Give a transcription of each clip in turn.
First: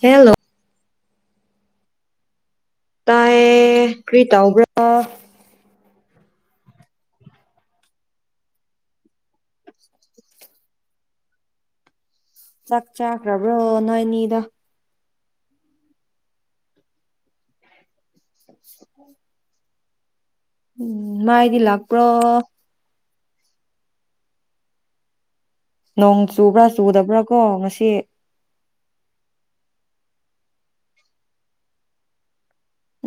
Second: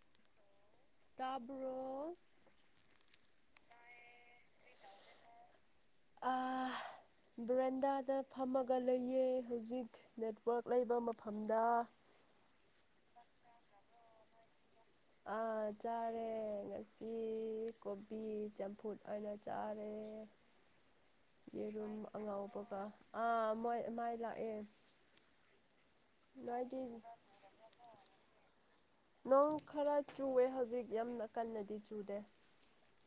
hello ꯇꯥꯕ꯭ꯔꯣ ꯇꯥꯢꯌꯦ ꯀ꯭ꯔꯤꯇꯥꯎꯕ꯭ꯔꯣ ꯑꯥ ꯕ꯭ꯔꯦꯟꯗꯥꯗ ꯐꯝꯃꯒ ꯂꯩꯌꯦ ꯍꯧꯖꯤꯛ ꯅꯦꯠꯋꯔꯥꯛ ꯂꯩꯕ ꯃꯐꯝꯗ ꯆꯥꯛ ꯆꯥꯛꯈ꯭ꯔꯥꯕ꯭ꯔꯣ ꯅꯣꯏꯅꯤꯗ ꯑꯥ ꯆꯥꯔꯦ ꯉꯁꯤ ꯀꯣꯕꯤ ꯆꯝꯐꯨꯠ ꯑꯣꯏꯅ ꯆꯥꯔꯦ ꯎꯝ ꯃꯥꯏꯗꯤ ꯌꯦꯔꯨꯝ ꯂꯥꯛꯄ꯭ꯔꯣ ꯑꯉꯥꯎꯕꯒ ꯑꯥ ꯃꯣꯏ ꯃꯥꯏ ꯂꯥꯛꯑꯦ ꯅꯣꯡ ꯆꯨꯕ꯭ꯔꯥ ꯅꯣꯏꯗꯤ ꯆꯨꯗꯕ꯭ꯔꯥ ꯀꯣ ꯉꯁꯤ ꯅꯣꯡ ꯈꯔ ꯆꯨꯋꯦ ꯍꯧꯖꯤꯛ ꯌꯥꯝꯅ ꯀꯟꯅꯗꯤ ꯆꯨꯗꯦ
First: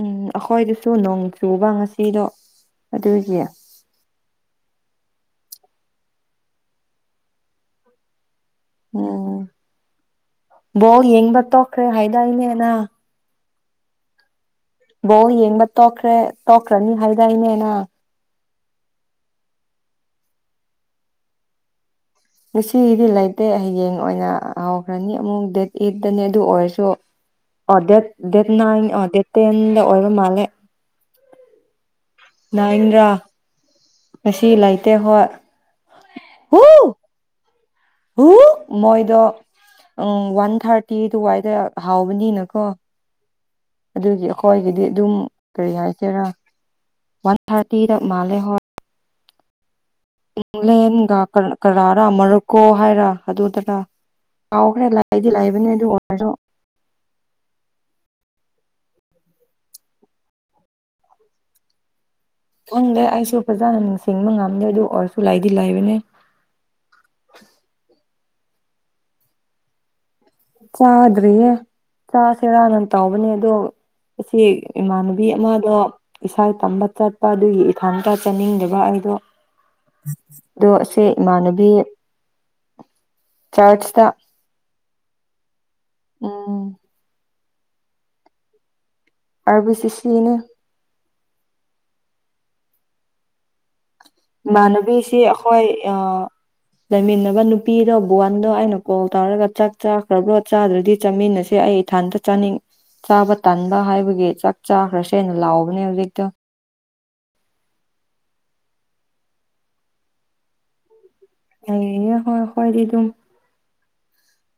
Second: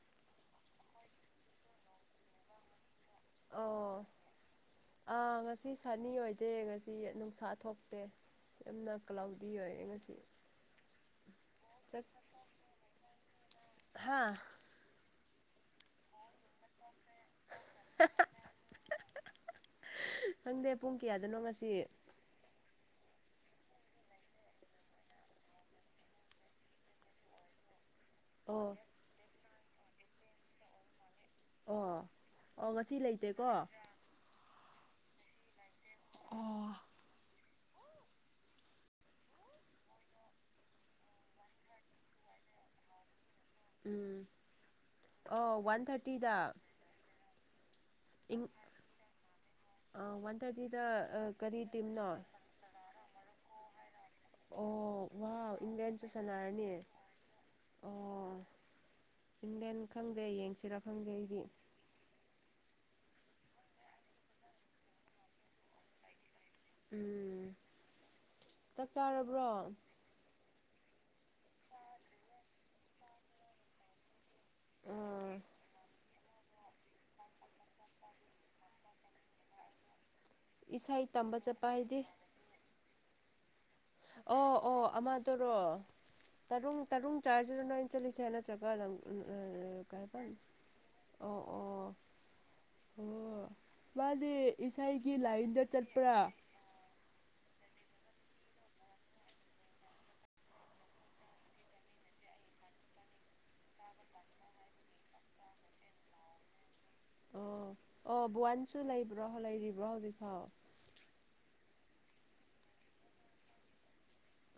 ꯎꯝ ꯑꯩꯈꯣꯏꯗꯁꯨ ꯅꯣꯡ ꯆꯨꯕ ꯉꯁꯤꯗꯣ ꯑꯗꯨꯒꯤ ꯑꯣ ꯑꯥ ꯉꯁꯤ ꯁꯥꯅꯤ ꯑꯣꯏꯗꯦ ꯉꯁꯤ ꯅꯨꯡꯁꯥ ꯊꯣꯛꯇꯦ ꯌꯥꯝꯅ ꯎꯝ ꯀꯂꯥꯎꯗꯤ ꯑꯣꯏꯌꯦ ꯉꯁꯤ ꯀꯩꯅꯦꯅ ꯍꯥꯥ ꯕꯣꯜ ꯌꯦꯡꯕ ꯇꯣꯛꯈ꯭ꯔꯦ ꯇꯣꯛꯈ꯭ꯔꯅꯤ ꯍꯥꯏꯗꯥꯏꯅꯦ ꯅꯪ ꯈꯪꯗꯦ ꯄꯨꯡ ꯀꯌꯥꯗꯅꯣ ꯉꯁꯤ ꯉꯁꯤꯒꯤꯗꯤ ꯂꯩꯇꯦ ꯍꯌꯦꯡ ꯑꯣꯏꯅ ꯍꯧꯈ꯭ꯔꯅꯤ ꯑꯃꯨꯛ ꯗꯦꯠ ꯑꯩꯠꯇꯅꯤ ꯑꯗꯨ ꯑꯣꯏꯔꯁꯨ [inaudible] ꯑꯣ ꯗꯦꯠ ꯗꯦꯠ ꯑꯣ ꯅꯥꯏꯟ ꯑ ꯗꯦꯠ ꯇꯦꯟꯗ ꯑꯣꯏꯕ ꯃꯥꯜꯂꯦ ꯑꯣ ꯑꯣ ꯉꯁꯤ ꯅꯥꯏꯔꯥ ꯂꯩꯇꯦꯀꯣ ꯉꯁꯤ ꯂꯩꯇꯦ ꯍꯣꯏ ꯎꯝ ꯃꯣꯏꯗꯣ ꯎꯝ ꯋꯥꯟ ꯊꯥꯔꯇꯤ ꯑꯗꯨꯋꯥꯏꯗ ꯍꯥꯎꯕꯅꯤꯅꯀꯣ ꯑꯗꯨꯒꯤ ꯑꯩꯈꯣꯏꯒꯤꯗꯤ ꯑꯗꯨꯝ ꯑꯣ ꯋꯥꯟ ꯀꯔꯤꯍꯥꯏꯁꯦꯔꯥ ꯊꯥꯔꯇꯤꯗ ꯋꯥꯟ ꯊꯥꯔꯇꯤꯗ ꯃꯥꯜꯂꯦ ꯍꯣꯏ ꯋꯥꯟ ꯊꯥꯔꯇꯤꯗ ꯏꯪꯂꯦꯟꯒ ꯀꯔꯤ ꯀꯔꯥꯔꯥ ꯇꯤꯝꯅꯣ ꯃꯔꯣꯀꯣ ꯍꯥꯏꯔ ꯑꯗꯨꯗꯔ ꯑꯣ ꯀꯥꯎꯈ꯭ꯔꯦ ꯂꯥꯏꯗꯤ ꯋꯥꯎ ꯂꯥꯏꯕꯅꯦ ꯑꯗꯨ ꯏꯪꯂꯦꯟꯁꯨ ꯑꯣꯏꯔꯁꯨ ꯁꯥꯟꯅꯔꯅꯤ ꯑꯣ ꯏꯪꯂꯦꯟ ꯈꯪꯗꯦ ꯌꯦꯡꯁꯤꯔꯥ ꯈꯪꯗꯦ ꯑꯩꯗꯤ ꯈꯪꯗꯦ ꯑꯩꯁꯨ ꯐꯖꯅ ꯅꯤꯡꯁꯤꯡꯕ ꯉꯝꯗꯦ ꯑꯗꯨ ꯑꯣꯏꯔꯁꯨ ꯂꯩꯏꯗꯤ ꯂꯩꯏꯕꯅꯦ ꯎꯝ ꯆꯥꯛ ꯆꯥꯔꯕ꯭ꯔꯣ ꯆꯥꯗ꯭ꯔꯤꯌꯦ ꯆꯥꯁꯦꯔꯅ ꯇꯥꯎꯕꯅꯦ ꯑꯗꯣ ꯉꯁꯤ ꯏꯃꯥꯟꯅꯕꯤ ꯑꯥ ꯑꯃꯗꯣ ꯏꯁꯩ ꯇꯝꯕ ꯆꯠꯄ ꯑꯗꯨꯒꯤ ꯏꯊꯟꯇ ꯆꯥꯅꯤꯡꯗꯕ ꯑꯩꯗꯣ ꯑꯗꯣ ꯑꯁꯦ ꯏꯁꯩ ꯇꯝꯕ ꯆꯠꯄ ꯏꯃꯥꯟꯅꯕꯤ ꯍꯥꯏꯗꯤ ꯆꯔꯁꯇꯥ ꯑꯣ ꯑꯣ ꯑꯃꯗꯣꯔꯣ ꯎꯝ ꯇꯔꯨꯡ ꯇꯔꯨꯡ ꯆꯥꯔꯁꯤꯗ ꯅꯣꯏꯅ ꯆꯠꯂꯤꯁꯦ ꯅꯠꯇ꯭ꯔꯒ ꯅꯪ ꯑꯥꯔ ꯕꯤ [unintelligible] ꯁꯤ ꯀꯩ ꯍꯥꯏꯇꯔꯦ ꯁꯤꯅꯦ ꯑꯣ ꯑꯣ [unintelligible] ꯃꯥꯗꯤ ꯏꯁꯩꯒꯤ ꯏꯃꯥꯟꯅꯕꯤꯁꯤ ꯂꯥꯏꯟꯗ ꯑꯩꯈꯣꯏ ꯑ ꯆꯠꯄ꯭ꯔꯥ ꯂꯩꯃꯤꯟꯅꯕ ꯅꯨꯄꯤꯗꯣ ꯕꯨꯋꯥꯟꯗꯣ ꯑꯩꯅ ꯀꯣꯜ ꯇꯧꯔꯒ ꯆꯥꯛ ꯆꯥꯈ꯭ꯔꯕ꯭ꯔꯣ ꯆꯥꯗ꯭ꯔꯗꯤ ꯆꯥꯃꯤꯟꯅꯁꯦ ꯑꯩ ꯏꯊꯟꯇ ꯆꯥꯅꯤꯡ ꯆꯥꯕ ꯇꯥꯟꯕ ꯍꯥꯏꯕꯒꯤ ꯆꯥꯛ ꯆꯥꯈ꯭ꯔꯁꯦ ꯍꯥꯏꯅ ꯂꯥꯎꯕꯅꯦ ꯍꯧꯖꯤꯛꯇꯣ ꯑꯣ ꯑꯣ ꯕꯨꯋꯥꯟꯁꯨ ꯂꯩꯕ꯭ꯔꯣ ꯂꯩꯔꯤꯕ꯭ꯔꯣ ꯍꯧꯖꯤꯛꯐꯥꯎ ꯂꯩꯔꯤꯌꯦ ꯑꯈꯣꯏ ꯈꯣꯏꯗꯤꯗꯨꯝ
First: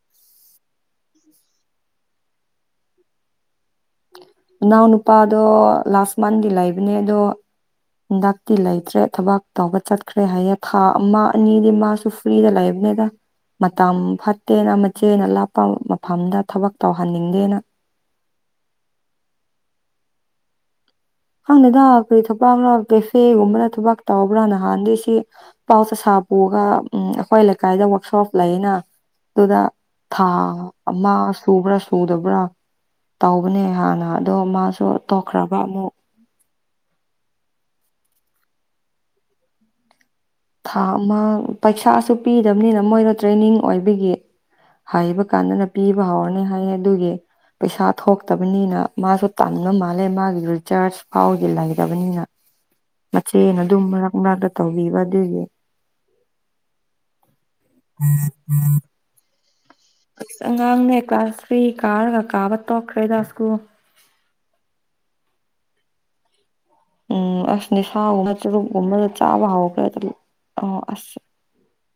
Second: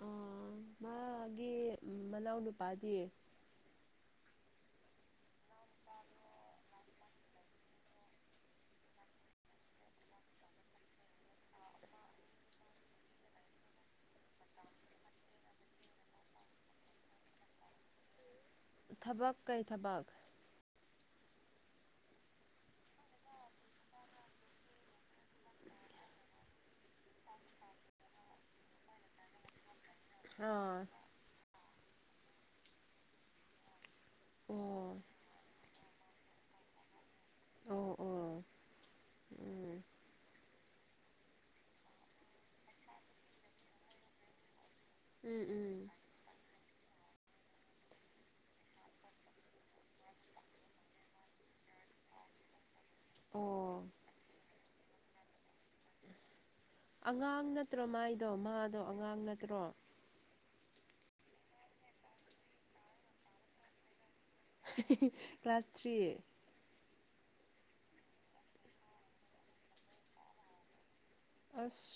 ꯎꯝ ꯃꯥꯒꯤ ꯎꯝ ꯃꯅꯥꯎ ꯅꯨꯄꯥꯗꯤ ꯃꯅꯥꯎ ꯅꯨꯄꯥꯗꯣ ꯂꯥꯁ ꯃꯟꯒꯤ ꯂꯩꯕꯅꯦ ꯑꯗꯣ ꯍꯟꯗꯛꯇꯤ ꯂꯩꯇ꯭ꯔꯦ ꯊꯕꯛ ꯇꯧꯕ ꯆꯠꯈ꯭ꯔꯦ ꯍꯥꯏꯌꯦ ꯊꯥ ꯑꯃ ꯑꯅꯤꯗꯤ ꯃꯥꯁꯨ ꯐ꯭ꯔꯤꯗ ꯂꯥꯏꯕꯅꯦꯗ ꯃꯇꯝ ꯐꯠꯇꯦꯅ ꯃꯆꯦꯅ ꯂꯥꯞꯄ ꯃꯐꯝꯗ ꯊꯕꯛ ꯇꯧꯍꯟꯅꯤꯡꯗꯦꯅ ꯊꯕꯛ ꯀꯩ ꯊꯕꯛ ꯈꯪꯗꯦꯗ ꯀꯔꯤ ꯊꯕꯛꯔꯥ ꯀꯦꯐꯦꯒꯨꯝꯕꯗ ꯊꯕꯛ ꯇꯧꯕ꯭ꯔꯥ ꯅꯍꯥꯟꯗꯤ ꯁꯤ ꯄꯥꯎ [unintelligible] ꯎꯝ ꯑꯩꯈꯣꯏ ꯂꯩꯀꯥꯏꯗ ꯋꯔꯛꯁꯣꯞ ꯂꯩꯌꯦꯅ ꯑꯗꯨꯗ ꯊꯥ ꯑꯥ ꯑꯃ ꯁꯨꯕ꯭ꯔ ꯎꯗꯕ꯭ꯔꯥ ꯇꯧꯕꯅꯦ ꯍꯥꯟꯅ ꯑꯗꯣ ꯃꯥꯁꯨ ꯑꯣ ꯇꯣꯛꯈ꯭ꯔꯕ ꯑꯃꯨꯛ ꯑꯣ ꯑꯣ ꯎꯝ ꯊꯥ ꯑꯃ ꯄꯩꯁꯥꯁꯨ ꯄꯤꯗꯕꯅꯤꯅ ꯃꯣꯏꯅ ꯇ꯭ꯔꯦꯅꯤꯡ ꯑꯣꯏꯕꯒꯤ ꯍꯩꯕ ꯎꯝ ꯀꯥꯟꯗꯅ ꯎꯝ ꯄꯤꯕ ꯍꯧꯔꯅꯤ ꯍꯥꯏꯌꯦ ꯑꯗꯨꯒꯤ ꯄꯩꯁꯥ ꯊꯣꯛꯇꯕꯅꯤꯅ ꯃꯥꯁꯨ ꯇꯟꯕ ꯃꯥꯜꯂꯦ ꯃꯥꯒꯤ ꯔꯤꯆꯥꯔꯁ ꯐꯥꯎꯗꯤ ꯂꯩꯇꯕꯅꯤꯅ ꯃꯆꯦꯅ ꯑꯗꯨꯝ ꯑꯣ ꯃꯔꯛ ꯃꯔꯛꯇ ꯇꯧꯕꯤꯕ ꯑꯗꯨꯒꯤ ꯑꯉꯥꯡ ꯅꯠꯇ꯭ꯔꯣ ꯃꯥꯏꯗꯣ ꯃꯥꯗꯣ ꯑꯉꯥꯡ ꯅꯠꯇ꯭ꯔꯣ ꯑꯁ ꯑꯉꯥꯡꯅꯦ ꯀ꯭ꯂꯥꯁ ꯊ꯭ꯔꯤ ꯀꯥꯔꯒ ꯀꯥꯕ ꯇꯣꯛꯈ꯭ꯔꯦꯗ ꯁ꯭ꯀꯨꯜ [unintelligible] ꯀ꯭ꯂꯥꯁ ꯊ꯭ꯔꯤ ꯎꯝ ꯑꯁ ꯅꯤꯁꯥꯒꯨꯝꯕ ꯆꯨꯔꯨꯞꯒꯨꯝꯕꯗꯨ ꯆꯥꯕ ꯍꯧꯎꯈ꯭ꯔꯦ ꯑꯗꯨꯝ ꯑꯥ ꯑꯁ ꯑꯁ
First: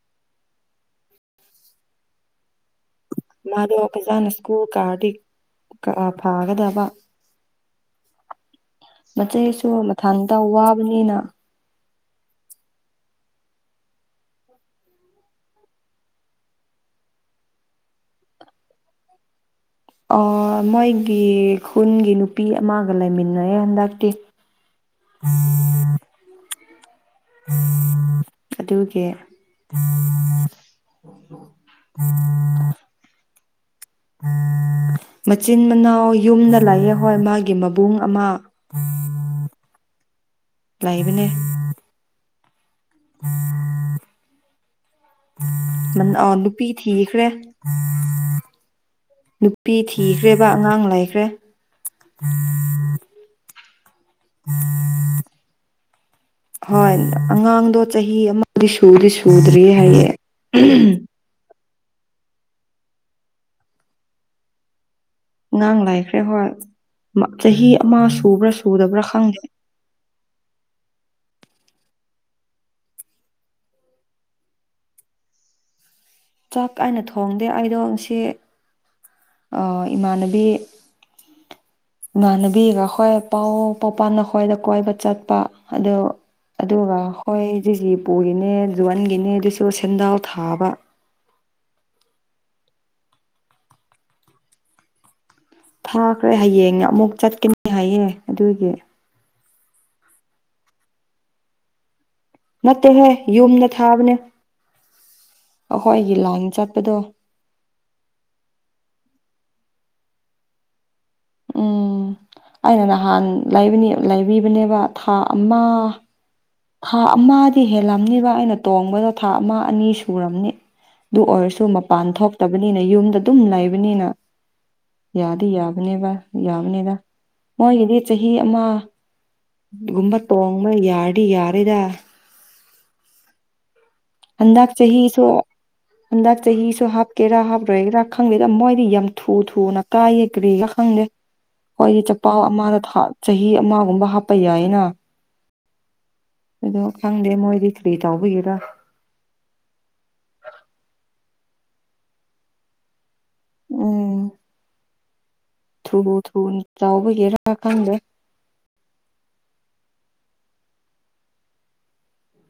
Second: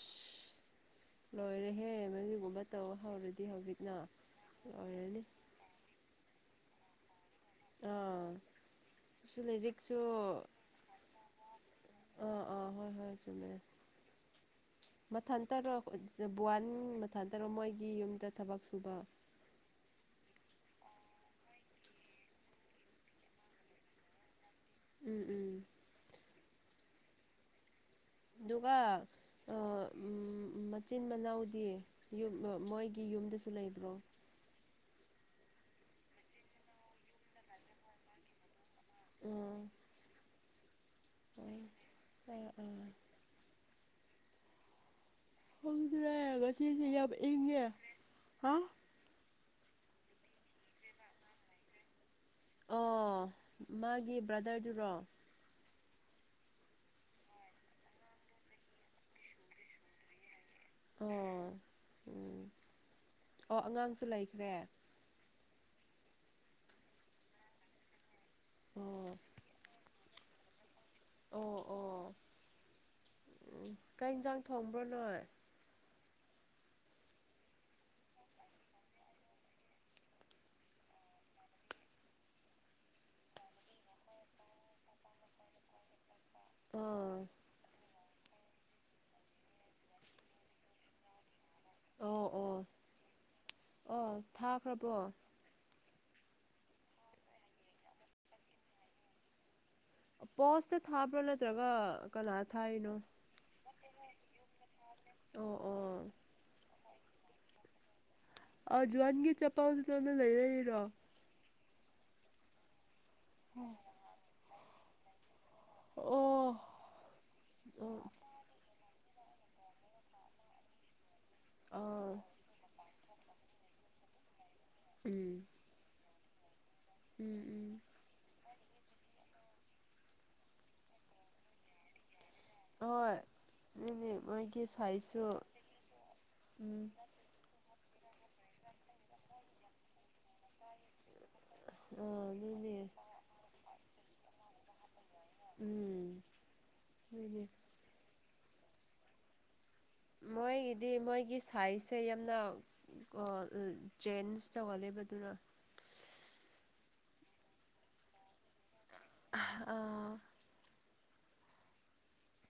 ꯂꯣꯏꯔꯦꯍꯦ ꯃꯗꯨꯒꯨꯝꯕ ꯇꯧ ꯍꯧꯔꯥ ꯃꯥꯗꯣ ꯐꯖꯥꯅ ꯁ꯭ꯀꯨꯜ ꯀꯥꯔꯗꯤ ꯀꯥ ꯐꯥꯒꯗꯕ ꯑꯥ ꯁꯨ ꯃꯆꯦꯁꯨ ꯂꯥꯏꯔꯤꯛꯁꯨ ꯃꯊꯟꯇ ꯋꯥꯕꯅꯤꯅ ꯑꯥ ꯑꯥ ꯍꯣꯏ ꯍꯣꯏ ꯆꯨꯝꯃꯦ ꯃꯊꯟ ꯇꯔꯣ ꯕꯨꯋꯥꯟ ꯃꯊꯟ ꯇꯔꯣ ꯃꯣꯏꯒꯤ ꯌꯨꯝꯗ ꯊꯕꯛ ꯁꯨꯕ ꯑꯣ ꯃꯣꯏꯒꯤ ꯈꯨꯟꯒꯤ ꯅꯨꯄꯤ ꯑꯃꯒ ꯂꯩꯃꯤꯟꯅꯩꯌꯦ ꯍꯟꯗꯛꯇꯤ ꯎꯝ ꯎꯝ [unintelligible] ꯗꯨꯒ ꯑꯗꯨꯒꯤ ꯑꯥ ꯃꯆꯤꯟ ꯃꯅꯥꯎꯗꯤ ꯌꯨ ꯃꯣꯏꯒꯤ ꯌꯨꯝꯗꯁꯨ ꯂꯩꯕ꯭ꯔꯣ [inaudible] ꯃꯆꯤꯟ ꯃꯅꯥꯎ ꯌꯨꯝꯗ ꯂꯥꯛꯑꯦ ꯍꯣꯏ ꯃꯥꯒꯤ ꯃꯕꯨꯡ ꯑꯃ [unintelligible] ꯎꯝ ꯂꯩꯕꯅꯦ ꯎꯝ ꯎꯝ [unintelligible] ꯈꯪꯗ꯭ꯔꯦ [unintelligible] ꯅꯨꯄꯤ ꯉꯁꯤꯁꯦ ꯌꯥꯝ ꯊꯤꯈ꯭ꯔꯦ [unintelligible] ꯏꯪꯉꯦ ꯅꯨ- ꯄꯤ ꯊꯤꯈ꯭ꯔꯦꯕ ꯑꯉꯥꯡ ꯂꯩꯈ꯭ꯔꯦ ꯑꯣ ꯃꯥꯒꯤ ꯕ꯭ꯔꯗꯔꯗꯨꯔꯣ ꯍꯣꯏ ꯑꯉꯥꯡꯗꯣ ꯆꯍꯤ ꯑꯃꯗꯤ ꯁꯨꯗꯤ ꯁꯨꯗ꯭ꯔꯤꯌꯦ ꯍꯥꯏꯌꯦ ꯑꯣ ꯎꯝ ꯑꯣ ꯑꯉꯥꯡꯁꯨ ꯂꯩꯈ꯭ꯔꯦ ꯑꯉꯥꯡ ꯂꯥꯏꯈ꯭ꯔꯦ ꯍꯣꯏ ꯃꯥ ꯆꯍꯤ ꯑꯃ ꯁꯨꯕ꯭ꯔꯥ ꯁꯨꯗꯕ꯭ꯔꯥ ꯑꯣ ꯈꯪꯗꯦ ꯑꯣ ꯑꯣ ꯎꯝ ꯀꯩ ꯏꯟꯖꯥꯡ ꯊꯣꯡꯕ꯭ꯔꯣ ꯅꯣꯏ ꯆꯥꯛ ꯑꯩꯅ ꯊꯣꯡꯗꯦ ꯑꯩꯗꯣ ꯉꯁꯤ ꯑꯥ ꯏꯃꯥꯟꯅꯕꯤ [inaudible] ꯏꯃꯥꯟꯅꯕꯤꯒ ꯍꯈꯣꯏ ꯄꯥꯎ ꯄꯥꯎꯄ ꯅꯈꯣꯏꯗ ꯀꯣꯏꯕ ꯆꯠꯄ ꯑꯗꯨ ꯑꯗꯨꯒ ꯑꯥ ꯍꯣꯏꯖꯤꯖꯤ ꯄꯨꯏꯅꯦ ꯖꯣꯟꯒꯤꯅꯦ ꯑꯗꯨꯁꯨ ꯁꯦꯟꯗꯥꯥꯎ ꯊꯥꯕ ꯑꯣ ꯑꯣ ꯑꯣ ꯊꯥꯈ꯭ꯔꯕꯣ ꯊꯥꯈ꯭ꯔꯦ ꯍꯌꯦꯡꯅꯦ ꯑꯃꯨꯛ ꯆꯠꯀꯅꯤ ꯍꯥꯏꯌꯦ ꯑꯗꯨꯒꯤ ꯑꯄꯣꯁꯇ ꯊꯥꯕ꯭ꯔꯥ ꯅꯠꯇ꯭ꯔꯒ ꯀꯅꯥ ꯊꯥꯏꯅꯣ ꯅꯠꯇꯦꯍꯦ ꯌꯨꯝꯗ ꯊꯥꯕꯅꯦ ꯑꯣ ꯑꯣ ꯑꯈꯣꯏꯒꯤ ꯂꯥꯏꯟ ꯆꯠꯄꯗꯣ ꯑ ꯖꯨꯋꯥꯟꯒꯤ ꯆꯄꯥꯎꯗꯨꯗ ꯅꯪꯅ ꯂꯩꯔꯛꯏꯔꯣ ꯎꯝ ꯑꯩꯅ ꯅꯍꯥꯟ ꯂꯩꯕꯅꯤ ꯂꯩꯕꯤꯕꯅꯤꯕ ꯊꯥ ꯑꯃ ꯑꯣ ꯊꯥ ꯑꯃꯗꯤ ꯑꯣ ꯍꯦꯜꯂꯝꯅꯤꯕ ꯑꯩꯅ ꯇꯣꯡꯕꯗꯣ ꯊꯥ ꯑꯃ ꯑꯅꯤ ꯁꯨꯔꯝꯅꯤ ꯑꯗꯨ ꯑꯣꯏꯔꯁꯨ ꯗꯨ ꯃꯄꯥꯟ ꯑꯥ ꯊꯣꯛꯇꯕꯅꯤꯅ ꯌꯨꯝꯗ ꯑꯗꯨꯝ ꯂꯩꯕꯅꯤꯅ ꯎꯝ ꯌꯥꯗꯤ ꯌꯥꯕꯅꯦꯕ ꯌꯥꯕꯅꯤꯗ ꯎꯝ ꯎꯝ ꯃꯣꯏꯒꯤꯗꯤ ꯆꯍꯤ ꯑꯃ ꯒꯨꯝꯕ ꯇꯣꯡꯕ ꯌꯥꯔꯗꯤ ꯌꯥꯔꯦꯗ ꯑꯣꯏ ꯑꯗꯨꯒꯤ ꯍꯟꯗꯛ ꯆꯍꯤꯁꯨ ꯍꯟꯗꯛ ꯎꯝ ꯆꯍꯤꯁꯨ ꯍꯥꯞ ꯀꯦꯔꯥ ꯍꯥꯞꯄꯔꯣꯏꯒꯦꯔꯥ ꯈꯪꯗꯦꯗ ꯃꯣꯏꯗꯤ ꯌꯥꯝ ꯊꯨ ꯊꯨꯅ ꯀꯥꯏꯌꯦ ꯀ꯭ꯔꯤꯔ ꯈꯪꯗꯦ ꯍꯣꯏꯒꯤ ꯑꯥ ꯆꯄꯥꯎ ꯑꯗꯨꯅꯦ ꯑꯃꯗ ꯊꯥ ꯆꯍꯤ ꯑꯃꯒꯨꯝꯕ ꯍꯥꯞꯄ ꯌꯥꯏꯌꯦꯅ ꯎꯝ ꯑꯗꯣ ꯈꯪꯗꯦ ꯑꯗꯨꯅꯦ ꯃꯣꯏꯗꯤ ꯀꯔꯤ ꯇꯥꯎꯕꯒꯤꯔꯥ ꯃꯣꯏꯒꯤꯗꯤ ꯃꯣꯏꯒꯤ ꯁꯥꯏꯖꯁꯦ ꯌꯥꯝꯅ ꯑ ꯎꯝ ꯆꯦꯟꯁ ꯆꯥꯎꯍꯜꯂꯦꯕꯗꯨꯅ ꯊꯨ ꯊꯨꯅ ꯇꯧꯕꯒꯤꯔ ꯈꯪꯗꯦ ꯑꯥ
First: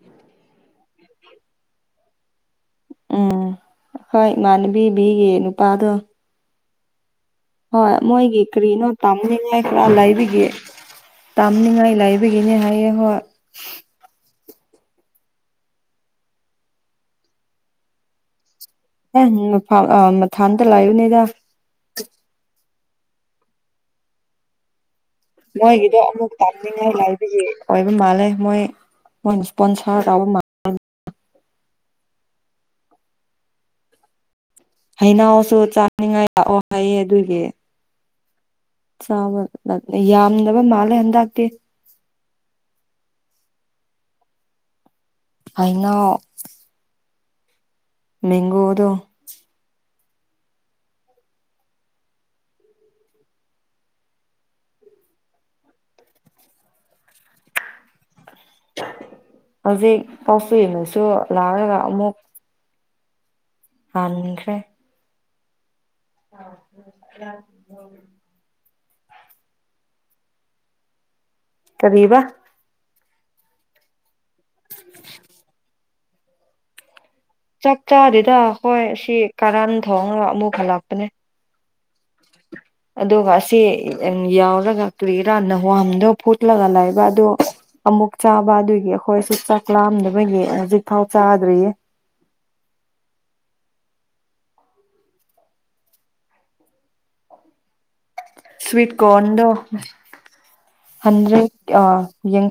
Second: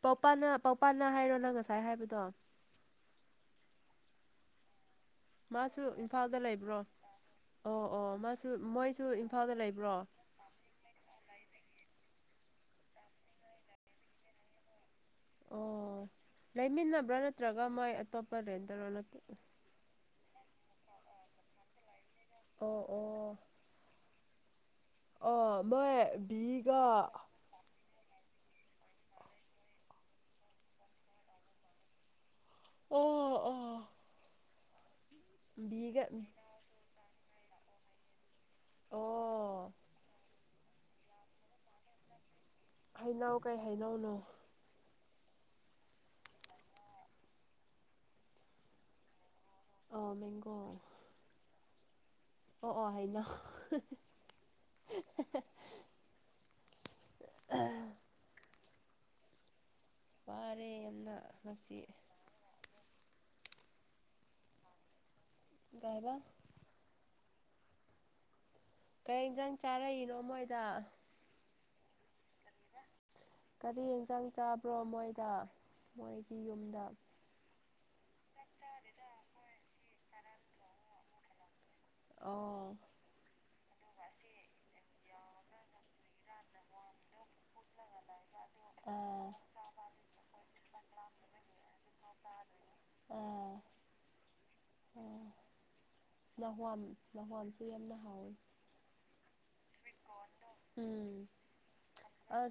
ꯄꯥꯎꯄꯥꯅ ꯄꯥꯎꯄꯥꯅ ꯍꯥꯏꯔꯣ ꯅꯪ ꯉꯁꯥꯏ ꯍꯥꯏꯕꯗꯣ ꯎꯝ ꯍꯣꯏ ꯏꯃꯥꯟꯅꯕꯤꯕꯤꯒꯤ ꯃꯥꯁꯨ ꯅꯨꯄꯥꯗꯣ ꯏꯝꯐꯥꯜꯗ ꯂꯩꯕ꯭ꯔꯣ ꯑꯣ ꯍꯣꯏ ꯑꯣ ꯃꯣꯏꯒꯤ ꯃꯥꯁꯨ ꯀꯔꯤꯅꯣ ꯃꯣꯏꯁꯨ ꯏꯝꯐꯥꯜꯗ ꯇꯝꯅꯤꯡꯉꯥꯏ ꯈꯔ ꯂꯩꯕ꯭ꯔꯣ ꯂꯩꯕꯤꯒꯦ ꯇꯥꯅꯤꯡꯉꯥꯏ ꯂꯩꯥꯏꯕꯒꯤꯅꯤ ꯍꯥꯏꯌꯦ ꯍꯣꯏ ꯑꯣ ꯂꯩꯃꯤꯟꯅꯕ꯭ꯔꯥ ꯅꯠꯇ꯭ꯔꯒ ꯃꯣꯏ ꯑꯇꯣꯞꯄ ꯔꯦꯟꯇꯔꯣ ꯅ ꯑ ꯑ ꯃꯊꯟꯗ ꯂꯩꯕꯅꯦꯗꯥ ꯑꯣ ꯑꯣ ꯑꯣ ꯃꯣꯏ ꯃꯣꯏꯒꯤꯗꯣ ꯑꯃꯨꯛ ꯕꯤꯒ ꯇꯥꯅꯤꯡꯉꯥꯏ ꯂꯩꯕꯒꯤ ꯑꯣꯏꯕ ꯃꯥꯜꯂꯦ ꯃꯣꯏ ꯃꯣꯏꯅ ꯏꯁꯄꯣꯟꯁꯔ ꯇꯧꯕ ꯃꯥꯜ ꯑꯣ ꯑꯣ ꯍꯩꯅꯧꯁꯨ ꯕꯤꯒ ꯆꯥꯅꯤꯡꯉꯥꯏ ꯂꯥꯛꯑꯣ ꯍꯥꯏꯌꯦ ꯑꯗꯨꯒꯤ ꯆꯥꯕ ꯑꯣ ꯌꯥꯝꯗꯕ ꯃꯥꯜꯂꯦ ꯍꯟꯗꯛꯇꯤ ꯍꯩꯅꯧ ꯀꯩ ꯍꯩꯅꯧꯅꯣ ꯍꯩꯉꯥꯎ ꯃꯦꯡꯒꯣꯗꯣ ꯑ ꯃꯦꯡꯒꯣ ꯑꯣ ꯑꯣ ꯍꯩꯅꯧ ꯑ ꯍꯧꯖꯤꯛ ꯋꯥꯔꯦ ꯄꯥꯎꯆꯦꯟꯅꯁꯨ ꯌꯥꯝꯅ ꯂꯥꯛꯔꯒ ꯉꯁꯤ ꯑꯃꯨꯛ ꯍꯟꯈ꯭ꯔꯦ ꯒꯩꯕꯥ [inaudible] ꯀꯩ ꯌꯦꯟꯖꯥꯡ ꯆꯥꯔꯛꯏꯅꯣ ꯃꯣꯏꯗ ꯀꯔꯤꯕ ꯀꯔꯤ ꯌꯦꯟꯖꯥꯡ ꯆꯥꯕ꯭ꯔꯣ ꯃꯣꯏꯗ ꯃꯣꯏꯒꯤ ꯌꯨꯝꯗ ꯆꯥꯛ ꯆꯥꯗꯦꯗꯥ ꯍꯣꯏ ꯁꯤ ꯀꯔꯟ ꯊꯣꯡꯉꯥꯒ ꯑꯃꯨꯛ ꯍꯜꯂꯛꯄꯅꯦ ꯑꯣ ꯑꯗꯨꯒ ꯑꯁꯤ ꯌꯥꯎꯔꯒ ꯀꯔꯤꯔꯥ ꯅꯍꯋꯥꯝꯗꯣ ꯐꯨꯠꯂꯒ ꯂꯩꯕ ꯑꯗꯣ ꯑꯃꯨꯛ ꯆꯥꯕ ꯑꯗꯨꯒꯤ ꯑꯥ ꯑꯩꯈꯣꯏꯁꯨ ꯆꯥꯛ ꯂꯥꯝꯗꯥꯕꯒꯤ ꯍꯧꯖꯤꯛꯐꯥꯎ ꯆꯥꯗ꯭ꯔꯤꯌꯦ ꯑꯥ ꯑꯥ ꯅꯍꯋꯥꯝ ꯅꯍꯋꯥꯝꯁꯨ ꯌꯥꯝꯅ ꯍꯥꯎꯋꯦ ꯁ꯭ꯋꯤꯠ ꯀꯣꯔꯟꯗꯣ ꯎꯝ ꯍꯟꯗ꯭ꯔꯦꯠ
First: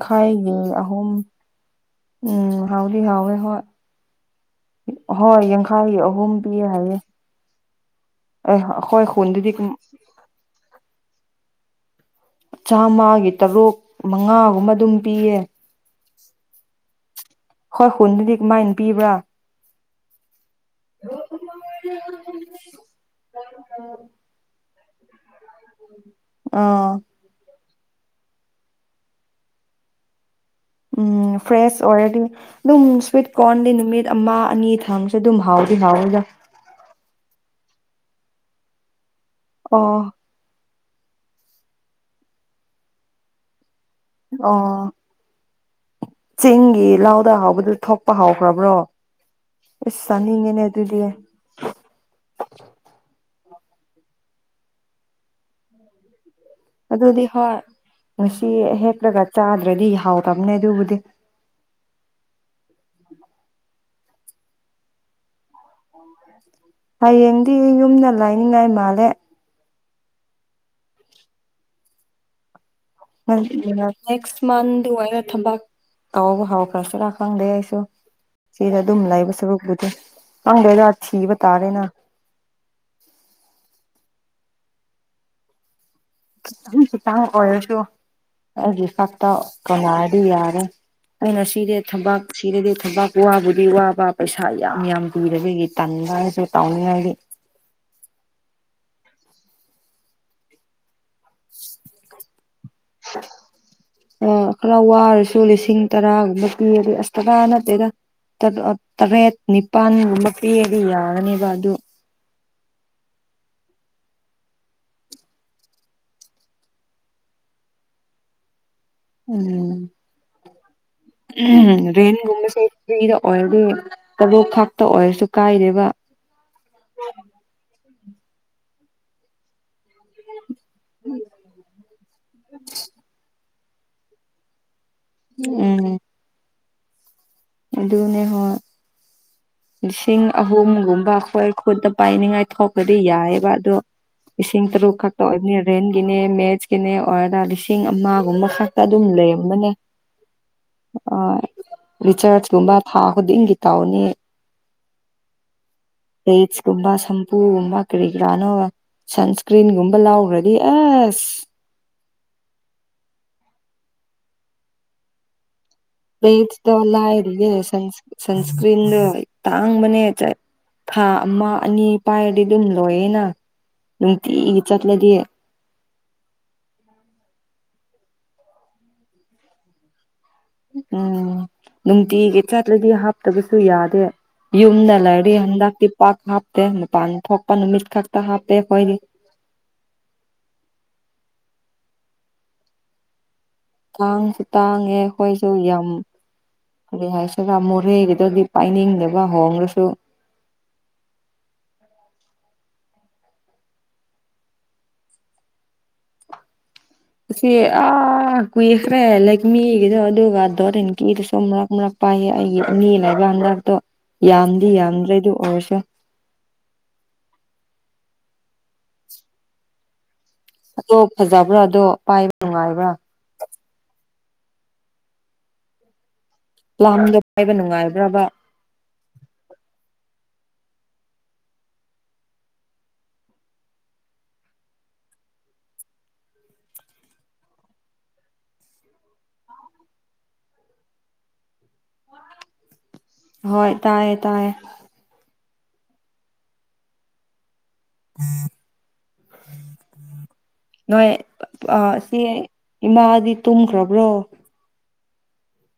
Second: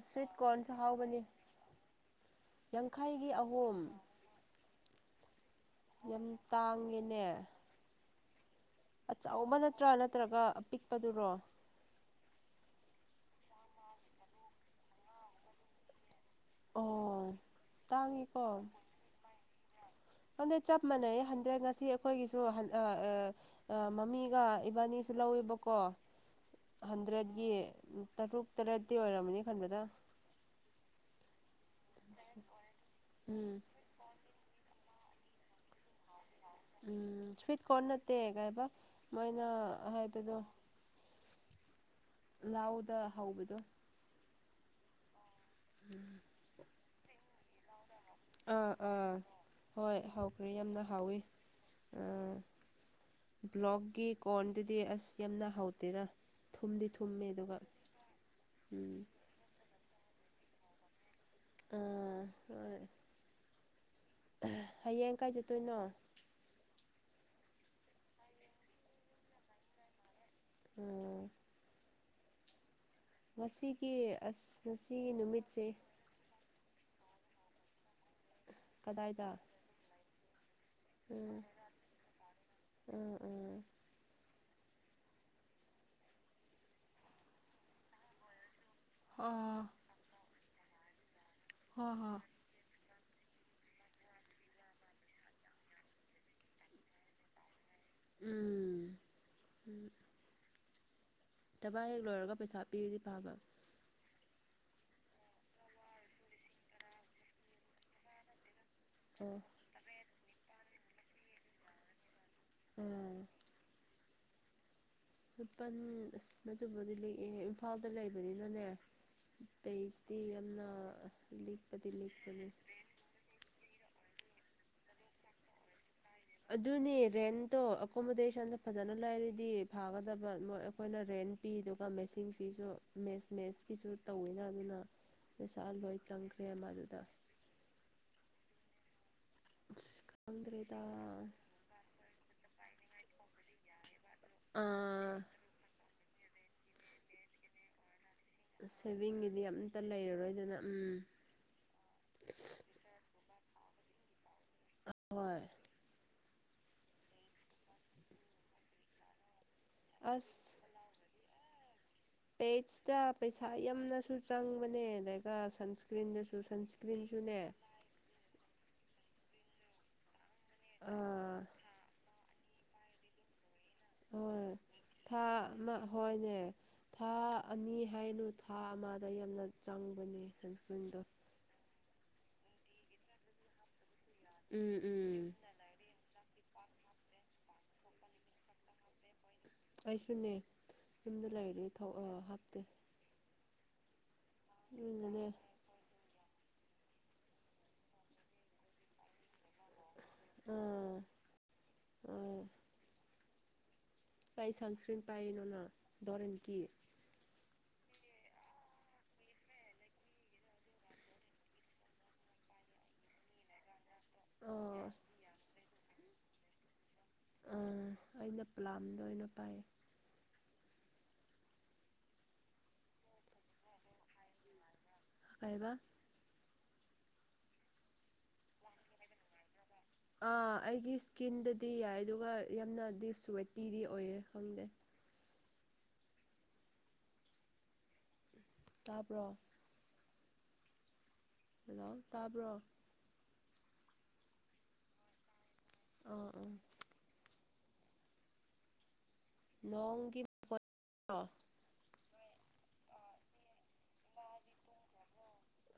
ꯁ꯭ꯋꯤꯠ ꯀꯣꯔꯟꯁꯨ ꯑꯍꯨꯝ ꯍꯥꯎꯕꯅꯤ ꯎꯝ ꯍꯥꯎꯗꯤ ꯌꯥꯡꯈꯩꯒꯤ ꯍꯥꯎꯋꯦ ꯍꯣꯏ ꯑꯍꯨꯝ ꯍꯣꯏ ꯌꯥꯡꯈꯩꯒꯤ ꯑꯍꯨꯝ ꯄꯤꯌꯦ ꯍꯥꯏꯌꯦ ꯅꯦ ꯑꯦ ꯑꯈꯣꯏ ꯈꯨꯗꯗꯤ [unintelligible] ꯅꯠꯇ꯭ꯔꯥ ꯅꯠꯇ꯭ꯔꯒ ꯑꯄꯤꯛꯄꯗꯨꯔꯣ ꯆꯥꯝꯃꯒꯤ ꯇꯔꯨꯛ ꯃꯉꯥꯒꯨꯝꯕ ꯑꯗꯨꯝ ꯄꯤꯌꯦ ꯑꯣ ꯍꯣꯏ ꯍꯨꯟꯗꯨꯗꯤ ꯇꯥꯡꯉꯤꯀꯣ ꯀꯃꯥꯏꯅ ꯄꯤꯕ꯭ꯔꯥ ꯍꯟꯗ꯭ꯔꯦꯠ ꯆꯞ ꯃꯥꯟꯅꯩꯌꯦ ꯍꯟꯗ꯭ꯔꯦꯗ ꯉꯁꯤ ꯑꯩꯈꯣꯏꯒꯤꯁꯨ ꯃꯃꯤꯒ ꯏꯕꯥꯅꯤꯁꯨ ꯂꯧꯋꯦꯕꯀꯣ ꯑꯥ ꯍꯟꯗ꯭ꯔꯦꯠꯒꯤ ꯇꯔꯨꯛ ꯇꯔꯦꯠꯇꯤ ꯑꯣꯏꯔꯝꯃꯅꯤ ꯈꯟꯕꯗ ꯎꯝ ꯐ꯭ꯔꯦꯁ ꯑꯣꯏꯔꯦꯗꯤ ꯑꯗꯨꯝ ꯁ꯭ꯋꯤꯠ ꯎꯝ ꯀꯣꯔꯟꯗꯤ ꯅꯨꯃꯤꯠ ꯑꯃ ꯑꯅꯤ ꯊꯝꯁꯨ ꯑꯗꯨꯝ ꯍꯥꯎꯗꯤ ꯍꯥꯎꯏꯗ ꯎꯝ ꯁ꯭ꯋꯤꯠ ꯀꯣꯔꯟ ꯅꯠꯇꯦ ꯀꯩ ꯍꯥꯏꯕ ꯃꯣꯏꯅ ꯑꯣ ꯍꯥꯏꯕꯗꯣ ꯂꯥꯎꯗ ꯍꯧꯕꯥꯗꯣ ꯑꯣ ꯎꯝ ꯆꯤꯡꯒꯤ ꯂꯥꯎꯗ ꯍꯥꯎꯕꯗꯨ ꯊꯣꯛ ꯑꯥ ꯑꯥ ꯍꯣꯏ ꯍꯥꯎꯈ꯭ꯔꯦ ꯆꯥꯅꯤꯡꯉꯦꯅꯦ ꯌꯥꯝꯅ ꯑꯗꯨꯗꯤ ꯍꯥꯎꯋꯤ ꯑꯥ ꯕ꯭ꯂꯣꯛꯀꯤ ꯀꯔꯣꯟꯗꯨꯗꯤ ꯑꯁ ꯌꯥꯝꯅ ꯍꯥꯎꯇꯦꯅ ꯑꯗꯨꯗꯤ ꯍꯣꯏ ꯉꯁꯤ ꯎꯝ ꯍꯦꯛꯂꯒ ꯆꯥꯗ꯭ꯔꯗꯤ ꯌꯥꯥꯎꯗꯕꯅꯦ ꯑꯗꯨꯕꯨꯗꯤ ꯑꯥ ꯍꯣꯏ ꯍꯌꯦꯡ ꯀꯥꯏ ꯆꯠꯇꯣꯏꯅꯣ ꯍꯌꯦꯡꯗꯤ ꯌꯨꯝꯗ ꯂꯥꯏꯅꯤꯡꯉꯥꯏ ꯃꯥꯜꯂꯦ ꯎꯝ ꯉꯁꯤꯒꯤ ꯅꯦꯛꯁ ꯑꯁ ꯃꯥꯟꯗꯩ ꯉꯁꯤꯒꯤ ꯑꫭꯏꯔ ꯊꯕꯛ ꯅꯨꯃꯤꯠꯁꯦ ꯇꯥꯎꯕ ꯍꯥꯎꯈ꯭ꯔꯁꯤꯔ ꯈꯪꯗꯦ ꯑꯩꯁꯨ ꯆꯦꯗ ꯑꯗꯨꯝ ꯀꯗꯥꯏꯗ ꯂꯩꯕ ꯁꯔꯨꯛꯄꯨꯗꯤ ꯈꯪꯗꯦꯗꯥ ꯎꯝ ꯊꯤꯕ ꯇꯥ꯭ꯔꯦꯅ ꯎꯝ ꯎꯝ ꯈꯤꯇꯪ ꯈꯤꯇꯪ ꯑꯣꯏꯔꯁꯨ ꯑꯩꯒꯤ ꯍ ꯈꯛꯇ ꯀꯣꯟꯅꯔꯗꯤ ꯌꯥꯔꯦ ꯑꯩꯅ ꯁꯤꯗꯦ ꯍꯣ ꯍꯣ ꯊꯕꯛ ꯁꯤꯗꯗꯤ ꯊꯕꯛ ꯋꯥꯕꯨꯗꯤ ꯋꯥꯕ ꯄꯩꯁꯥ ꯌꯥꯝ ꯌꯥꯝ ꯀꯨꯏꯕꯒꯤ ꯇꯟꯕ ꯍꯥꯏꯔꯁꯨ ꯇꯥꯎꯅꯤꯡꯉꯥꯏꯗꯤ ꯎꯝ ꯎꯝ ꯊꯕ ꯍꯦꯛ ꯂꯣꯏꯔꯒ ꯄꯩꯁꯥ ꯄꯤꯔꯤꯗꯤ ꯐꯥꯕ ꯑ ꯈꯔ ꯋꯥꯔꯁꯨ ꯂꯤꯁꯤꯡ ꯇꯔꯥꯒꯨꯝꯕ ꯄꯤꯔꯗꯤ ꯑꯁ ꯊꯥꯊꯥ ꯅꯠꯇꯦꯗ ꯇꯔꯦꯠ ꯑꯣ ꯅꯤꯄꯥꯜꯒꯨꯝꯕ ꯄꯤꯔꯗꯤ ꯌꯥꯒꯅꯦꯕ ꯑꯗꯨ ꯎꯝ ꯂꯨꯄꯜ ꯑꯁ ꯑꯗꯨꯕꯨꯗꯤ ꯂꯦꯛꯑꯦ ꯏꯝꯐꯥꯜꯗ ꯂꯩꯕꯅꯤꯅꯅꯦ ꯎꯝ ꯑꯇꯩꯗꯤ ꯌꯥꯝꯅ ꯂꯤꯛꯄꯗꯤ ꯂꯤꯛꯄꯅꯦ ꯔꯦꯟꯒꯨꯝꯕꯁꯦ ꯐ꯭ꯔꯤꯗ ꯑꯣꯏꯔꯗꯤ ꯇꯥꯔꯨꯛ ꯈꯥꯛꯇ ꯑꯣꯏꯔꯁꯨ ꯀꯥꯏꯗꯦꯕ ꯑꯗꯨꯅꯤ ꯔꯦꯟꯇꯣ ꯑꯦꯀꯣꯃꯣꯗꯦꯁꯟꯗ ꯐꯖꯅ ꯂꯩꯔꯗꯤ ꯐꯥꯒꯗꯕ ꯃꯣꯏ ꯑꯩꯈꯣꯏꯅ ꯔꯦꯟ ꯄꯤꯗꯨꯒ ꯃꯦꯁꯤꯡ ꯄꯤꯁꯨ ꯃꯦꯁ ꯃꯦꯁꯀꯤꯁꯨ ꯇꯧꯋꯦꯅ ꯑꯗꯨꯅ ꯄꯩꯁꯥ ꯎꯝ ꯂꯣꯏ ꯆꯪꯈ꯭ꯔꯦ ꯑꯃꯗꯨꯗ ꯑꯗꯨꯅꯦ ꯍꯣꯏ ꯑꯁ ꯂꯤꯁꯤꯡ ꯈꯪꯗ꯭ꯔꯦꯗ ꯑꯍꯨꯝꯒꯨꯝꯕ ꯑꯩꯈꯣꯏ ꯈꯨꯠꯇ ꯄꯥꯏꯅꯤꯡꯉꯥꯏ ꯊꯣꯛꯄꯗꯤ ꯌꯥꯏꯑꯦꯕ ꯑꯗꯣ ꯂꯤꯁꯤꯡ ꯇꯔꯨꯛ ꯑꯥ ꯈꯛꯇ ꯑꯣꯏꯕꯅꯤ ꯔꯦꯟ ꯒꯤꯅꯦ ꯃꯦꯠꯆꯀꯤꯅꯦ ꯑꯣꯔꯗꯥ ꯂꯤꯁꯤꯡ ꯑꯃꯒꯨꯝꯕ ꯉꯥꯛꯇ ꯑꯗꯨꯝ ꯁꯦꯚꯤꯡꯒꯤꯗꯤ ꯂꯦꯝꯕꯅꯦ ꯑꯝꯇ ꯂꯩꯔꯔꯣꯏꯗꯅ ꯎꯝ ꯑ ꯔꯤꯆꯔꯆꯀꯨꯝꯕ ꯊꯥ ꯈꯨꯗꯤꯡꯒꯤ ꯇꯧꯅꯤ ꯍꯣꯏ ꯐꯠꯁ ꯀꯨꯝꯕ ꯁꯝꯄꯨꯒꯨꯝꯕ ꯀꯔꯤꯒ꯭ꯔꯅꯣ ꯁꯟꯁꯀ꯭ꯔꯤꯟꯒꯨꯝꯕ ꯂꯥꯎꯈ꯭ꯔꯗꯤ ꯑꯁ ꯑꯁ ꯄꯦꯠꯁꯇ ꯄꯩꯁꯥ ꯌꯥꯝꯅꯁꯨ ꯆꯪꯕꯅꯦ ꯑꯗꯨꯒ ꯁꯟ ꯄꯦꯠꯁꯇ ꯇꯣ ꯂꯥꯢꯔꯤꯌꯦ ꯁꯥꯏꯟꯁ ꯢꯁꯀꯔꯦꯟ ꯁꯟꯁꯀ꯭ꯔꯤꯟꯗ ꯇꯥꯡꯕꯅꯦ ꯊꯥ ꯑꯥ ꯑꯃ ꯑꯅꯤ ꯄꯥꯏꯔꯗꯤ ꯑꯗꯨꯝ ꯂꯣꯏꯌꯦꯅ ꯍꯣꯏ ꯅꯨꯡꯇꯤꯒꯤ ꯆꯠꯂꯗꯤ ꯊꯥ ꯑꯃ ꯍꯣꯏꯅꯦ ꯊꯥ ꯑꯅꯤ ꯍꯥꯏꯅꯨ ꯊꯥ ꯑꯃꯗ ꯌꯥꯝꯅ ꯆꯪꯕꯅꯦ ꯁꯟꯁꯀ꯭ꯔꯤꯟꯗꯣ ꯎꯝ ꯅꯨꯡꯇꯤꯒꯤ ꯆꯥꯠꯔꯗꯤ ꯍꯥꯞꯇꯕꯁꯨ ꯌꯥꯗꯦ ꯎꯝ ꯌꯨꯝꯗ ꯎꯝ ꯂꯩꯔꯤ ꯍꯟꯗꯛꯇꯤ ꯄꯥꯛ ꯍꯥꯞꯇꯦ ꯅꯨꯄꯥꯟ ꯊꯣꯛꯄ ꯅꯨꯃꯤꯠ ꯈꯛꯇ ꯍꯥꯞꯄꯦ ꯑꯩꯈꯣꯢꯗꯤ ꯑꯩꯁꯨꯅꯦ ꯌꯨꯝꯗ ꯂꯩꯔꯤꯗꯤ ꯍꯥꯞꯇꯦ ꯇꯥꯡꯁꯨ ꯇꯥꯡꯉꯦ ꯑꯗꯨꯅꯅꯦ ꯑꯩꯈꯣꯏꯁꯨ ꯌꯥꯝ ꯀꯔꯤ ꯍꯥꯏꯁꯤꯔꯥ ꯃꯣꯔꯦꯒꯤꯗꯨꯗꯤ ꯄꯥꯏꯅꯤꯡꯗꯅꯕ ꯍꯣꯡꯉꯁꯨ ꯑꯥ ꯑꯣ ꯀꯩ ꯁꯟꯁꯀ꯭ꯔꯤꯟ ꯄꯥꯏꯕꯅꯣ ꯗꯣꯔꯦꯟꯒꯤ ꯁꯤ ꯑ ꯀꯨꯏꯈꯔꯦ ꯂꯩꯠꯃꯤ ꯑꯗꯨꯒꯥ ꯗꯔ [inaudible] ꯍ ꯆ ꯃꯔꯛ ꯃꯔꯛ ꯄꯥꯏꯌꯦ ꯑꯩꯒꯤ ꯏꯅꯦ ꯂꯩꯕꯥꯛꯖꯥꯛꯇꯣ ꯌꯥꯝꯗꯤ ꯑꯥ ꯌꯥꯝꯗ꯭ꯔꯦꯗ ꯑꯣꯏꯔꯁꯨ ꯑ ꯑꯩꯅ ꯄꯂꯥꯝꯗ ꯑꯣꯏꯅ ꯄꯥꯏꯌꯦ ꯑꯗꯣ ꯐꯖꯕ꯭ꯔꯥ ꯑꯗꯣ ꯄꯥꯏꯕ ꯅꯨꯡꯉꯥꯏꯕ꯭ꯔꯥ ꯀꯩꯕ ꯄꯂꯥꯝꯗꯣ ꯄꯥꯏꯕ ꯅꯨꯡꯉꯥꯏꯕ꯭ꯔꯕ ꯑꯥ ꯑꯩꯒꯤ ꯏꯁꯀꯤꯟꯗꯗꯤ ꯌꯥꯏ ꯑꯗꯨꯒ ꯌꯥꯝꯅꯗꯤ ꯁ꯭ꯋꯦꯇꯤꯗꯤ ꯑꯣꯏꯌꯦ ꯈꯪꯗꯦ ꯇꯥꯕ꯭ꯔꯣ ꯍꯜꯂꯣ ꯇꯥꯕ꯭ꯔꯣ ꯍꯣꯏ ꯇꯥꯏꯌꯦ ꯇꯥꯏꯌꯦ ꯑꯥ ꯑꯥ ꯅꯣꯡꯒꯤ ꯃꯈꯣꯟ ꯅꯣꯏ ꯔꯣ ꯁꯤ ꯏꯃꯥꯗꯤ ꯇꯨꯝꯈ꯭ꯔꯕ꯭ꯔꯣ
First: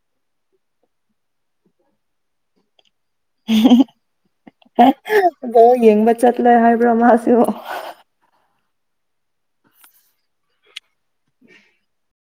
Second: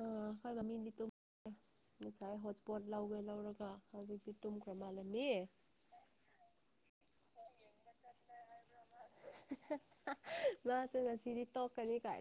ꯑ ꯍꯣꯏꯒꯃꯤ ꯏꯗꯤꯠꯇꯁꯥꯏ [inaudible] ꯍꯣꯠꯁꯄꯣꯠ ꯂꯥꯎꯒ ꯂꯧꯔꯒ ꯍꯧꯖꯤꯛꯇꯤ ꯇꯨꯝ ꯈꯔ ꯃꯥꯜꯂꯝꯃꯤ ꯕꯣꯜ ꯌꯦꯡꯕ ꯆꯠꯂꯣꯢ ꯍꯥꯏꯕ꯭ꯔꯣ ꯃꯥꯁꯨ ꯃꯥꯁꯦ ꯉꯁꯤꯗꯤ ꯇꯣꯛꯀꯅꯤ ꯀꯥꯏꯅ